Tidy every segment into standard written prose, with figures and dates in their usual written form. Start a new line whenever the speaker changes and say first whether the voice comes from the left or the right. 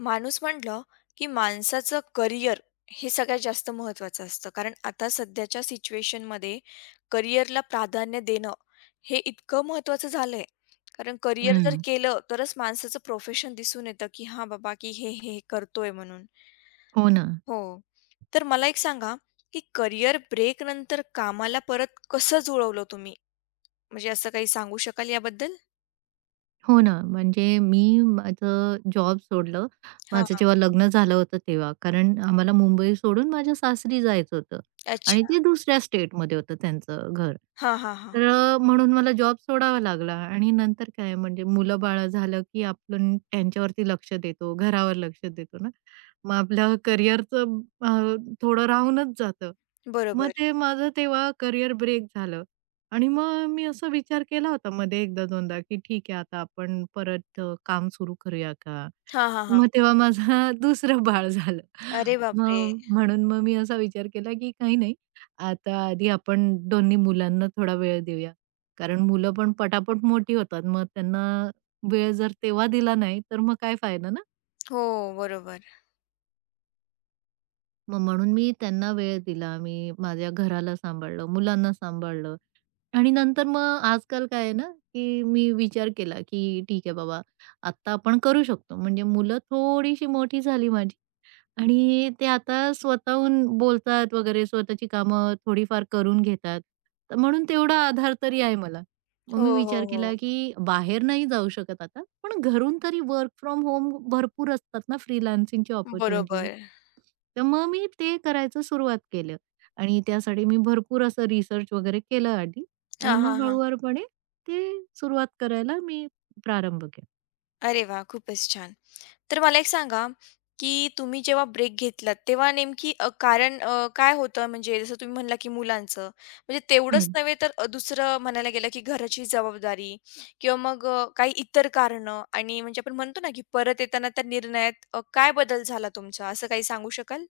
left: माणूस म्हटलं की माणसाचं करिअर हे सगळ्यात जास्त महत्त्वाचं असतं. कारण आता सध्याच्या सिच्युएशनमध्ये करिअरला प्राधान्य देणं हे इतकं महत्त्वाचं झालंय. कारण करिअर जर
right: हं.
left: केलं तरच माणसाचं प्रोफेशन दिसून येतं, की हां बाबा, की हे, हे हे करतोय म्हणून.
right: हो ना.
left: हो. तर मला एक सांगा, की करिअर ब्रेक नंतर कामाला परत कसं जुळवलं तुम्ही? म्हणजे असं काही सांगू शकाल याबद्दल?
right: हो ना. म्हणजे मी माझं जॉब सोडलं.
left: हां,
right: माझं
left: हां.
right: जेव्हा लग्न झालं होतं तेव्हा. कारण आम्हाला मुंबई सोडून माझ्या सासरी जायचं होतं आणि
left: अच्छा.
right: ते दुसऱ्या स्टेटमध्ये होतं त्यांचं घर.
left: हां, हां, हां.
right: तर म्हणून मला जॉब सोडावा लागला आणि नंतर काय म्हणजे मुलं-बाळं झालं, की आपण त्यांच्यावरती लक्ष देतो, घरावर लक्ष देतो ना. मग आपलं करिअरचं अ, थोडं राहूनच जातं. मग
left: बरोबर.
right: ते माझं तेव्हा करिअर ब्रेक झालं आणि मग मी असा विचार केला होता मध्ये एकदा दोनदा, की ठीक आहे आता आपण परत काम सुरू करूया का?
left: हां, हां, हां.
right: मग तेव्हा माझं दुसरं बाळ झालं.
left: अरे बापरे!
right: मग म्हणून मी असा विचार केला, की काही नाही आता आधी आपण दोन्ही मुलांना थोडा वेळ देऊया. कारण मुलं पण पटापट मोठी होतात. मग त्यांना वेळ जर तेव्हा दिला नाही, तर मग काय फायदा ना?
left: हो, बरोबर.
right: मग म्हणून मी त्यांना वेळ दिला. मी माझ्या घराला सांभाळलं, मुलांना सांभाळलं आणि नंतर मग आजकाल काय आहे ना, की मी विचार केला, की ठीक आहे बाबा, आत्ता आपण करू शकतो. म्हणजे मुलं थोडीशी मोठी झाली माझी आणि ते आता स्वतःहून बोलतात वगैरे, स्वतःची कामं थोडीफार करून घेतात. तर म्हणून तेवढा आधार तरी आहे मला. मग मी
left: हो, हो,
right: विचार
left: हो.
right: केला, की बाहेर नाही जाऊ शकत आता, पण घरून तरी वर्क फ्रॉम होम भरपूर असतात ना फ्रीलान्सिंगची अपॉर्च्युनिटी.
left: बरोबर.
right: तर मग मी ते करायचं सुरुवात केलं आणि त्यासाठी मी भरपूर असं रिसर्च वगैरे केलं आधी
left: हा,
right: आणि
left: हा,
right: मग
left: हा,
right: हळूवारपणे ते सुरुवात करायला मी प्रारंभ केला.
left: अरे वा, खूपच छान. तर मला एक सांगा, की तुम्ही जेव्हा ब्रेक घेतलात, तेव्हा नेमकी कारण काय होतं? म्हणजे जसं तुम्ही म्हणला, की मुलांचं. म्हणजे तेवढंच नव्हे, तर दुसरं म्हणायला गेलं, की घराची जबाबदारी किंवा मग काही इतर कारणं आणि म्हणजे आपण म्हणतो ना, की परत येताना त्या निर्णयात काय बदल झाला तुमचा? असं काही सांगू शकाल?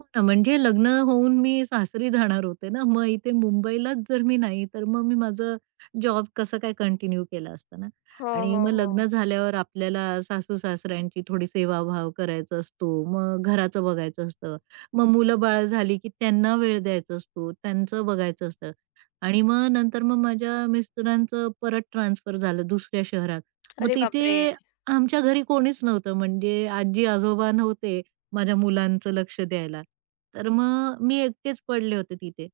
right: हो ना, म्हणजे लग्न होऊन मी सासरी जाणार होते ना, मग इथे मुंबईलाच जर मी नाही, तर मग मी माझं जॉब कसं काय कंटिन्यू केला असता ना.
left: हो,
right: आणि
left: हो,
right: मग
left: हो.
right: लग्न झाल्यावर आपल्याला सासू-सासऱ्यांची थोडी सेवाभाव करायचा असतो, मग घराचं बघायचं असतं, मग मुलं-बाळ झाली की त्यांना वेळ द्यायचा असतो, त्यांचं बघायचं असतं. आणि मग नंतर मग माझ्या मिस्टरांचं परत ट्रान्सफर झालं दुसऱ्या शहरात. मग
left: अरे बापरे!
right: तिथे आमच्या घरी कोणीच नव्हतं, म्हणजे आजी-आजोबा नव्हते माझ्या मुलांचं लक्ष द्यायला. तर मग मी एकटेच पडले होते तिथे.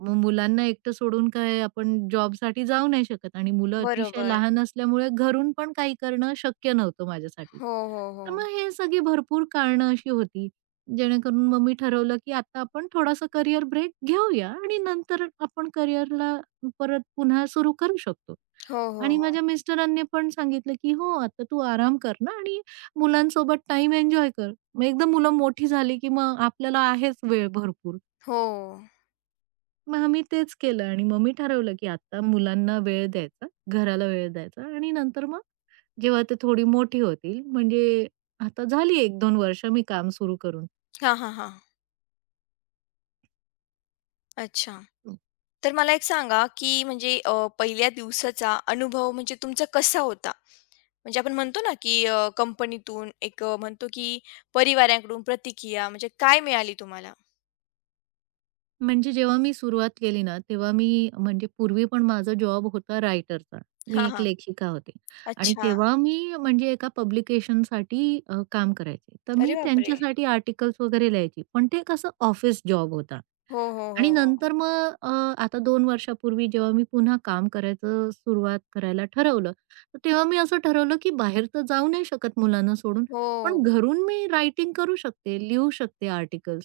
right: मग मुलांना एकटं सोडून काय आपण जॉबसाठी जाऊ नाही शकत आणि मुलं अतिशय
left: बरोबर.
right: लहान असल्यामुळे घरून पण काही करणं शक्य नव्हतं माझ्यासाठी.
left: हो, हो, हो.
right: तर मग हे सगळी भरपूर कारणं अशी होती, जेणेकरून मग मी ठरवलं, की आता आपण थोडासा करियर ब्रेक घेऊया आणि नंतर आपण करियरला परत पुन्हा सुरू करू शकतो.
left: हो, हो,
right: आणि
left: हो.
right: माझ्या मिस्टरांनी पण सांगितलं, की "हो, आता तू आराम कर ना आणि मुलांसोबत टाईम एन्जॉय कर." मग एकदा मुलं मोठी झाली, की मग आपल्याला आहेच वेळ भरपूर.
left: हो.
right: मग आम्ही तेच केलं आणि मग मी ठरवलं, की आता मुलांना वेळ द्यायचा, घराला वेळ द्यायचा आणि नंतर मग जेव्हा ते थोडी मोठी होतील, म्हणजे आता झाली 1-2 वर्ष मी काम सुरू करून.
left: हां, हां, हां. अच्छा. तर मला एक सांगा, की म्हणजे पहिल्या दिवसाचा अनुभव म्हणजे तुमचा कसा होता? म्हणजे आपण म्हणतो ना, की कंपनीतून एक म्हणतो, की परिवाराकडून प्रतिक्रिया म्हणजे काय मिळाली तुम्हाला?
right: म्हणजे जेव्हा मी सुरुवात केली ना, तेव्हा मी म्हणजे पूर्वी पण माझा जॉब होता रायटरचा. मी
left: हां,
right: एक
left: हां.
right: लेखिका होते आणि
left: अच्छा.
right: तेव्हा मी म्हणजे एका पब्लिकेशनसाठी काम करायचे. तर
left: अरे
right: मी
left: बापरे!
right: त्यांच्यासाठी आर्टिकल्स वगैरे लिहायची. पण ते कसं ऑफिस जॉब होता
left: हो, हो, हो,
right: आणि
left: हो.
right: नंतर मग आता 2 वर्षापूर्वी जेव्हा मी पुन्हा काम करायचं सुरुवात करायला ठरवलं, तर तेव्हा मी असं ठरवलं, की बाहेर तर जाऊ नाही शकत मुलांना सोडून, पण
left: हो.
right: घरून मी रायटिंग करू शकते, लिहू शकते आर्टिकल्स.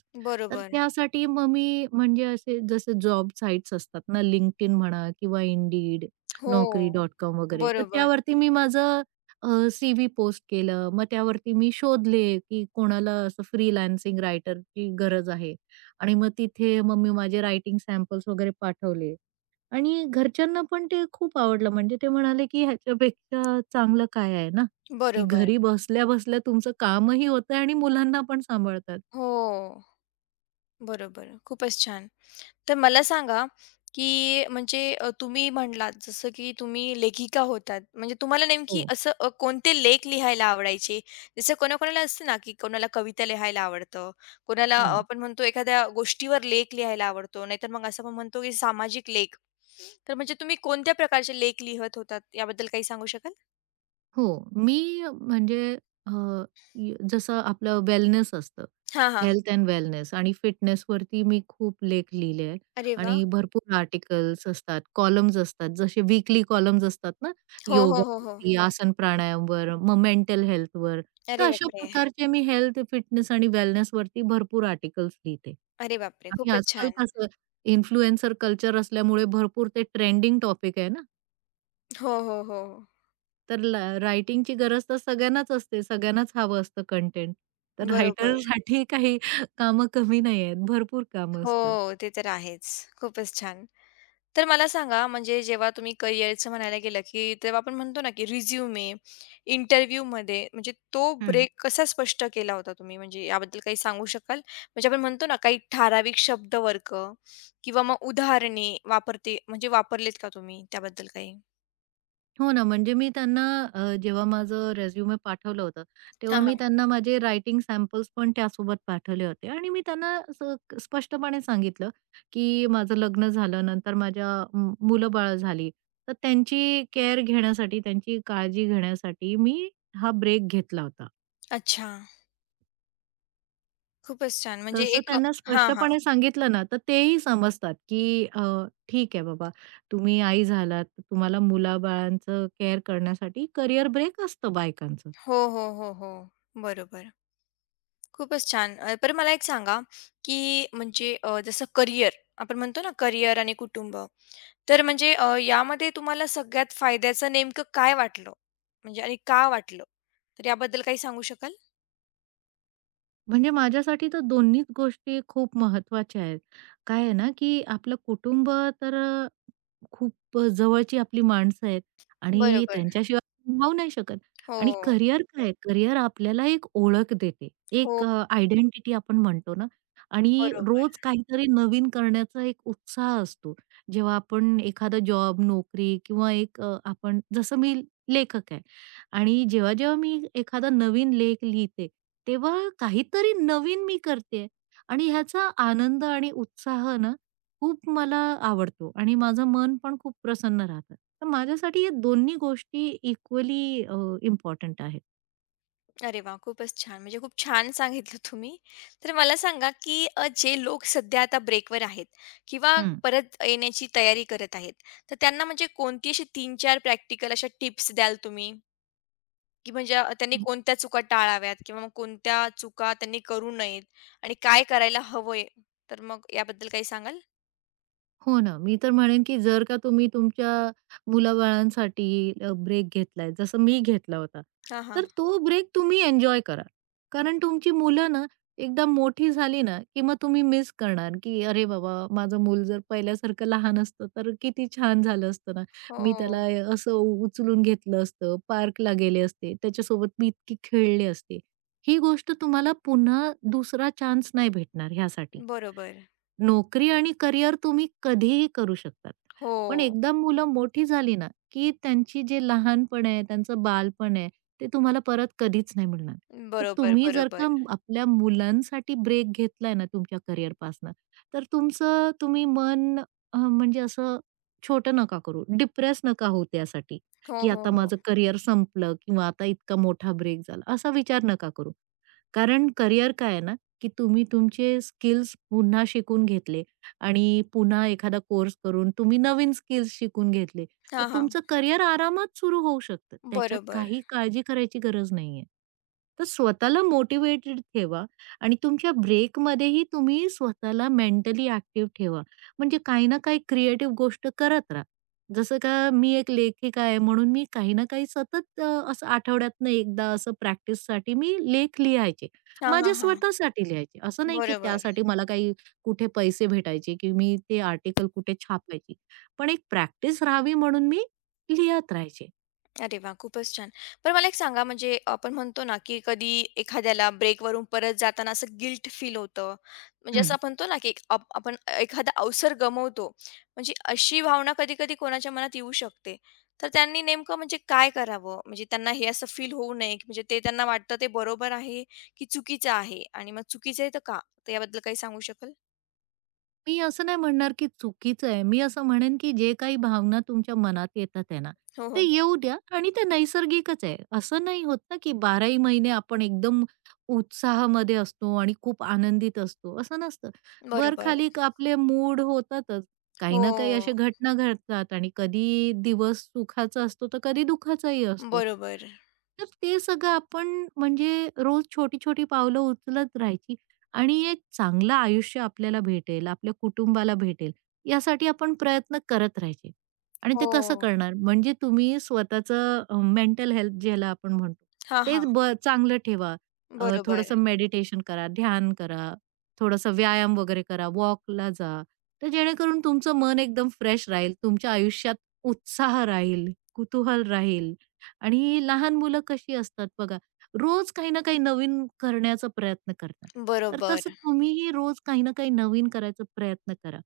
right: तर
left: बरोबर.
right: त्यासाठी मग मी म्हणजे असे जसे जॉब साइट्स असतात ना, LinkedIn म्हणा किंवा Indeed,
left: हो.
right: Naukri.com वगैरे, तर
left: बरोबर.
right: त्यावरती मी माझं सी-व्ही पोस्ट केलं. मग त्यावरती मी शोधले, की कोणाला असं फ्रीलान्सिंग रायटरची गरज आहे आणि मग तिथे मग मी माझे रायटिंग सॅम्पल्स वगैरे पाठवले आणि घरच्यांना पण ते खूप आवडलं. म्हणजे ते म्हणाले, की ह्याच्यापेक्षा चांगलं काय आहे ना, की
left: बरोबर.
right: घरी बसल्या-बसल्या तुमचं कामही होतंय आणि मुलांना पण सांभाळतात.
left: हो. बरोबर. खूपच छान. तर मला सांगा, की म्हणजे तुम्ही म्हणलात जसं की तुम्ही लेखिका होतात. म्हणजे तुम्हाला नेमकी
right: हो.
left: असं कोणते लेख लिहायला आवडायचे? जसं कोणाकोणाला असतं ना, की कोणाला कविता लिहायला आवडतं, कोणाला आपण म्हणतो एखाद्या गोष्टीवर लेख लिहायला आवडतो, नाहीतर मग असं आपण म्हणतो की सामाजिक लेख. तर म्हणजे तुम्ही कोणत्या प्रकारचे लेख लिहत होतात याबद्दल काही सांगू शकाल?
right: हो. मी म्हणजे अ, जसं आपलं वेलनेस असतं,
left: हां, हां.
right: हेल्थ एंड वेलनेस आणि फिटनेसवरती मी खूप लेख लिहिले आहेत
left: अरे वाह!
right: आणि भरपूर आर्टिकल्स असतात, कॉलम्न्स असतात, जसे वीकली कॉलम्स असतात ना,
left: हो, हो, हो, हो.
right: योगावरती, आसन प्राणायामवर, मग मेंटल हेल्थवर. तर
left: अरे
right: अशा
left: बापरे!
right: प्रकारचे मी हेल्थ, फिटनेस आणि वेलनेसवरती भरपूर आर्टिकल्स लिहिते.
left: अरे बापरे!
right: आणि
left: खूपच
right: आजकाल
left: छान.
right: कसं इन्फ्लुएन्सर कल्चर असल्यामुळे भरपूर ते ट्रेंडिंग टॉपिक आहे ना,
left: हो, हो, हो.
right: तर रायटिंगची गरज तर सगळ्यांनाच असते, सगळ्यांनाच हवं असतं कंटेंट. तर
left: बरोबर.
right: रायटरसाठी काही कामं कमी नाही आहेत, भरपूर कामं असतात.
left: हो, ते तर आहेच. खूपच छान. तर मला सांगा म्हणजे जेव्हा तुम्ही करिअरचं म्हणायला गेलं, की तेव्हा आपण म्हणतो ना, की रिझ्युमे, इंटरव्ह्यूमध्ये म्हणजे तो
right: हं.
left: ब्रेक कसा स्पष्ट केला होता तुम्ही? म्हणजे याबद्दल काही सांगू शकाल? म्हणजे आपण म्हणतो ना, काही ठराविक शब्दवर्ग किंवा मग उदाहरणे वापरते म्हणजे वापरलेत का तुम्ही त्याबद्दल काही?
right: हो ना, म्हणजे मी त्यांना जेव्हा माझं रिझ्यूमे पाठवलं होतं, तेव्हा
left: हां,
right: मी
left: हां.
right: त्यांना माझे रायटिंग सॅम्पल्स पण त्यासोबत पाठवले होते आणि मी त्यांना असं स्पष्टपणे सांगितलं, की माझं लग्न झालं, नंतर माझ्या मुलं-बाळं झाली. तर त्यांची केअर घेण्यासाठी, त्यांची काळजी घेण्यासाठी मी हा ब्रेक घेतला होता.
left: अच्छा. खूपच छान. म्हणजे
right: तसं
left: एक
right: त्यांना
left: हां, हां.
right: स्पष्टपणे सांगितलं ना, तर तेही समजतात, की ठीक आहे बाबा, तुम्ही आई झालात, तुम्हाला मुलाबाळांचं केअर करण्यासाठी करियर ब्रेक असतं बायकांचं.
left: हो, हो, हो, हो. बरोबर. खूपच छान. बरं मला एक सांगा, की म्हणजे जसं करिअर आपण म्हणतो ना करिअर आणि कुटुंब. तर म्हणजे यामध्ये तुम्हाला सगळ्यात फायद्याचं नेमकं काय वाटलं? म्हणजे आणि का वाटलं? तर याबद्दल काही सांगू शकाल?
right: म्हणजे माझ्यासाठी तर दोन्हीच गोष्टी खूप महत्त्वाच्या आहेत. काय आहे ना, की आपलं कुटुंब तर खूप जवळची आपली माणसं आहेत आणि
left: बरोबर.
right: त्यांच्याशिवाय राहू नाही शकत. आणि
left: हो.
right: करिअर काय आहे, करिअर आपल्याला एक ओळख देते.
left: हो,
right: एक आयडेंटिटी आपण म्हणतो ना आणि रोज
left: बरोबर.
right: काहीतरी नवीन करण्याचा एक उत्साह असतो. जेव्हा आपण एखादा जॉब, नोकरी किंवा एक आपण जसं मी लेखक आहे आणि जेव्हा-जेव्हा मी एखादा नवीन लेख लिहिते, तेव्हा काहीतरी नवीन मी करते आणि ह्याचा आनंद आणि उत्साह ना खूप मला आवडतो आणि माझं मन पण खूप प्रसन्न राहतं. तर माझ्यासाठी या दोन्ही गोष्टी इक्वली इम्पोर्टंट आहेत.
left: अरे वाह! खूपच छान. म्हणजे खूप छान सांगितलं तुम्ही. तर मला सांगा, की जे लोक सध्या आता ब्रेकवर आहेत किंवा
right: हं.
left: परत येण्याची तयारी करत आहेत, तर त्यांना म्हणजे कोणती अशी 3-4 प्रॅक्टिकल अशा टिप्स द्याल तुम्ही? की म्हणजे त्यांनी कोणत्या चुका टाळाव्यात किंवा मग कोणत्या चुका त्यांनी करू नयेत आणि काय करायला हवंय? तर मग याबद्दल काही सांगाल?
right: हो ना. मी तर म्हणेन, की जर का तुम्ही तुमच्या मुलाबाळांसाठी ब्रेक घेतलाय, जसं मी घेतला होता,
left: हां, हां.
right: तर तो ब्रेक तुम्ही एन्जॉय करा. कारण तुमची मुलं ना, एकदा मोठी झाली ना, की मग तुम्ही मिस करणार, की "अरे बाबा, माझं मूल जर पहिल्यासारखं लहान असतं, तर किती छान झालं असतं ना.
left: हो.
right: मी त्याला असं उचलून घेतलं असतं, पार्कला गेले असते, त्याच्यासोबत मी इतकी खेळले असते." ही गोष्ट तुम्हाला पुन्हा दुसरा चान्स नाही भेटणार ह्यासाठी.
left: बरोबर.
right: नोकरी आणि करियर तुम्ही कधीही करू शकतात.
left: हो.
right: पण एकदा मुलं मोठी झाली ना, की त्यांची जे लहानपण आहे, त्यांचं बालपण आहे, ते तुम्हाला परत कधीच नाही मिळणार. तर
left: बरोबर,
right: तुम्ही जर
left: बरोबर.
right: का आपल्या मुलांसाठी ब्रेक घेतलाय ना तुमच्या करियरपासनं, तर तुमचं तुम्ही मन म्हणजे असं छोटं नका करू, डिप्रेस नका होऊ त्यासाठी,
left: हो,
right: की
left: हो,
right: आता
left: हो.
right: माझं करियर संपलं किंवा आता इतका मोठा ब्रेक झाला, असा विचार नका करू. कारण करिअर काय आहे ना, की तुम्ही तुमचे स्किल्स पुन्हा शिकून घेतले आणि पुन्हा एखादा कोर्स करून तुम्ही नवीन स्किल्स शिकून घेतले, तर
left: हां, हां.
right: तुमचं करिअर आरामात सुरू होऊ शकतं. त्याच्यात
left: बरोबर.
right: काही काळजी करायची गरज नाहीये. तर स्वतःला मोटिव्हेटेड ठेवा आणि तुमच्या ब्रेकमध्येही तुम्ही स्वतःला मेंटली ॲक्टिव्ह ठेवा. म्हणजे काही ना काही क्रिएटिव्ह गोष्ट करत राहा. जसं का मी एक लेखिका आहे म्हणून मी काही ना काही सतत असं आठवड्यातनं एकदा असं प्रॅक्टिससाठी मी लेख लिहायचे.
left: हां, हां,
right: माझ्या
left: हां.
right: स्वतःसाठी लिहायचे. असं नाही की
left: बरोबर.
right: त्यासाठी मला काही कुठे पैसे भेटायचे की मी ते आर्टिकल कुठे छापायची. पण एक प्रॅक्टिस राहावी म्हणून मी लिहत राहायचे.
left: अरे वाह! खूपच छान. पण मला एक सांगा म्हणजे आपण म्हणतो ना, की कधी एखाद्याला ब्रेकवरून परत जाताना असं गिल्ट फील होतं. म्हणजे असं
right: हं.
left: आपण म्हणतो ना, की एक आपण एखादा अवसर गमावतो. म्हणजे अशी भावना कधी-कधी कोणाच्या मनात येऊ शकते. तर त्यांनी नेमकं म्हणजे काय करावं? म्हणजे त्यांना हे असं फील होऊ नये, की म्हणजे ते त्यांना वाटतं ते बरोबर आहे, की चुकीचं आहे आणि मग चुकीचं आहे तर का? तर याबद्दल काही सांगू शकाल?
right: मी असं नाही म्हणणार की चुकीचं आहे. मी असं म्हणेन की जे काही भावना तुमच्या मनात येतात आहे ना,
left: हो,
right: ते
left: हो.
right: येऊ द्या आणि ते नैसर्गिकच आहे. असं नाही होत ना की बाराही महिने आपण एकदम उत्साहामध्ये असतो आणि खूप आनंदित असतो, असं नसतं.
left: बरोबर.
right: वर-खाली आपले मूड होतातच. काही ना काही अशा
left: हो.
right: घटना घडतात आणि कधी दिवस सुखाचा असतो, तर कधी दुःखाचाही असतो.
left: बरोबर.
right: तर ते सगळं आपण म्हणजे रोज छोटी-छोटी पावलं उचलत राहायची आणि एक चांगलं आयुष्य आपल्याला भेटेल, आपल्या कुटुंबाला भेटेल, यासाठी आपण प्रयत्न करत राहायचे. आणि ते कसं
left: हो.
right: करणार? म्हणजे तुम्ही स्वतःचं मेंटल हेल्थ ज्याला आपण म्हणतो,
left: हां,
right: तेच
left: हां.
right: चांगलं ठेवा.
left: बरोबर.
right: थोडंसं मेडिटेशन करा, ध्यान करा, थोडासा व्यायाम वगैरे करा, वॉकला जा. तर जेणेकरून तुमचं मन एकदम फ्रेश राहील, तुमच्या आयुष्यात उत्साह राहील, कुतूहल राहील. आणि लहान मुलं कशी असतात बघा, रोज काही ना काही नवीन करण्याचा प्रयत्न करतात. तर
left: बरोबर.
right: तसं तुम्हीही रोज काही ना काही नवीन करायचा प्रयत्न करा.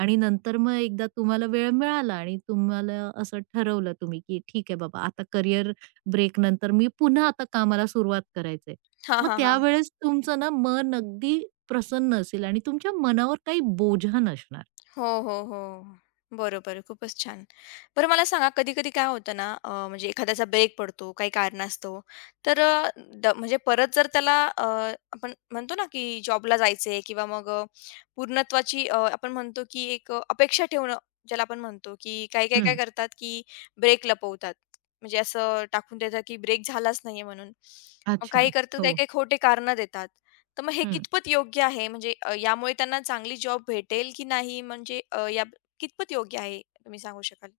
right: आणि नंतर मग एकदा तुम्हाला वेळ मिळाला आणि तुम्हाला असं ठरवलं तुम्ही, की ठीक आहे बाबा आता करियर ब्रेक नंतर मी पुन्हा आता कामाला सुरुवात करायचंय.
left: हां,
right: मग
left: हा, हां.
right: त्यावेळेस तुमचं ना मन अगदी प्रसन्न असेल आणि तुमच्या मनावर काही बोजा नसणार.
left: हो, हो, हो. बरोबर, खूपच छान. बरं मला सांगा कधी-कधी काय होतं ना, म्हणजे एखाद्याचा ब्रेक पडतो काही कारणास्तव, तर अ, द म्हणजे परत जर त्याला आपण म्हणतो ना, की जॉबला जायचंय किंवा मग पूर्णत्वाची आपण म्हणतो, की एक अपेक्षा ठेवणं ज्याला आपण म्हणतो, की काही-काही काय
right: हं.
left: करतात, की ब्रेक लपवतात. म्हणजे असं टाकून देतात, की ब्रेक झालाच नाहीये म्हणून. मग
right: अच्छा.
left: काही करतात,
right: हो.
left: काही-काही खोटे कारणं देतात. तर मग हे कितपत योग्य आहे? म्हणजे यामुळे त्यांना चांगली जॉब भेटेल की नाही? म्हणजे या कितपत योग्य आहे? तुम्ही सांगू शकाल?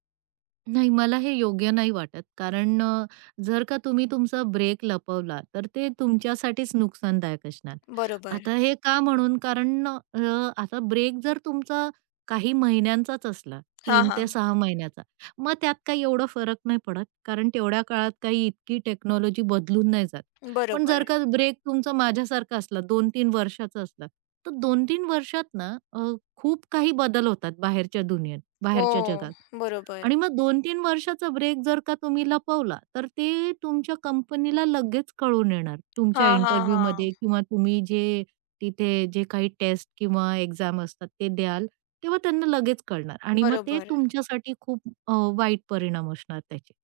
right: नाही, मला हे योग्य नाही वाटत. कारण जर का तुम्ही तुमचा ब्रेक लपवला, तर ते तुमच्यासाठीच नुकसानदायक असणार.
left: बरोबर.
right: आता हे का म्हणून? कारण आता ब्रेक जर तुमचा काही महिन्यांचाच असला,
left: हां,
right: 3 ते
left: हां.
right: 6 महिन्याचा, मग त्यात काही एवढा फरक नाही पडत. कारण तेवढ्या काळात काही इतकी टेक्नॉलॉजी बदलून नाही जात. पण
left: बरोबर.
right: जर का ब्रेक तुमचा माझ्यासारखा असला, 2-3 वर्षाचा असला, तर 2-3 वर्षात ना खूप काही बदल होतात बाहेरच्या दुनियेत,
left: हो,
right: बाहेरच्या जगात.
left: बरोबर.
right: आणि मग 2-3 वर्षाचा ब्रेक जर का तुम्ही लपवला, तर ते तुमच्या कंपनीला लगेच कळून येणार. तुमच्या
left: हां, हां, हां.
right: इंटरव्ह्यूमध्ये किंवा तुम्ही जे तिथे जे काही टेस्ट किंवा एक्झाम असतात ते द्याल, तेव्हा त्यांना लगेच कळणार आणि मग ते
left: बरोबर,
right: तुमच्यासाठी खूप अ, वाईट परिणाम असणार त्याचे.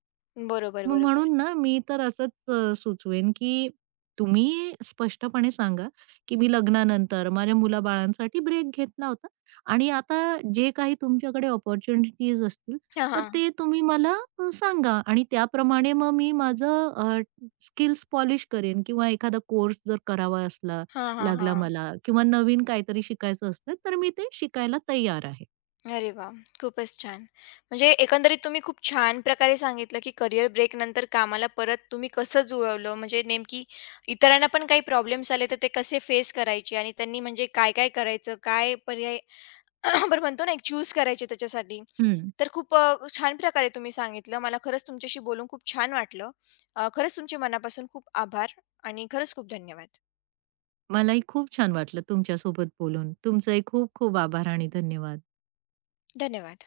left: बरोबर,
right: मग
left: बरोबर.
right: म्हणून ना मी तर असंच सुचवेन, की तुम्ही स्पष्टपणे सांगा, की मी लग्नानंतर माझ्या मुलाबाळांसाठी ब्रेक घेतला होता आणि आता जे काही तुमच्याकडे अपॉर्च्युनिटीज असतील,
left: हां,
right: तर
left: हां.
right: ते तुम्ही मला सांगा आणि त्याप्रमाणे मग मी माझं स्किल्स पॉलिश करेन किंवा एखादा कोर्स जर करावा असला
left: हां, हां,
right: लागला
left: हां.
right: मला किंवा नवीन काहीतरी शिकायचं असलं, तर मी ते शिकायला तयार आहे.
left: अरे वाह! खूपच छान. म्हणजे एकंदरीत तुम्ही खूप छान प्रकारे सांगितलं, की करियर ब्रेकनंतर कामाला परत तुम्ही कसं जुळवलं? म्हणजे नेमकी इतरांना पण काही प्रॉब्लेम्स आले, तर ते कसे फेस करायचे आणि त्यांनी म्हणजे काय-काय करायचं? काय पर्याय आपण म्हणतो ना एक चूज करायचे त्याच्यासाठी.
right: हं.
left: तर खूप छान प्रकारे तुम्ही सांगितलं. मला खरंच तुमच्याशी बोलून खूप छान वाटलं. खरंच तुमचे मनापासून खूप आभार आणि खरंच खूप धन्यवाद.
right: मलाही खूप छान वाटलं तुमच्यासोबत बोलून. तुमचंही खूप खूप आभार आणि धन्यवाद.
left: धन्यवाद.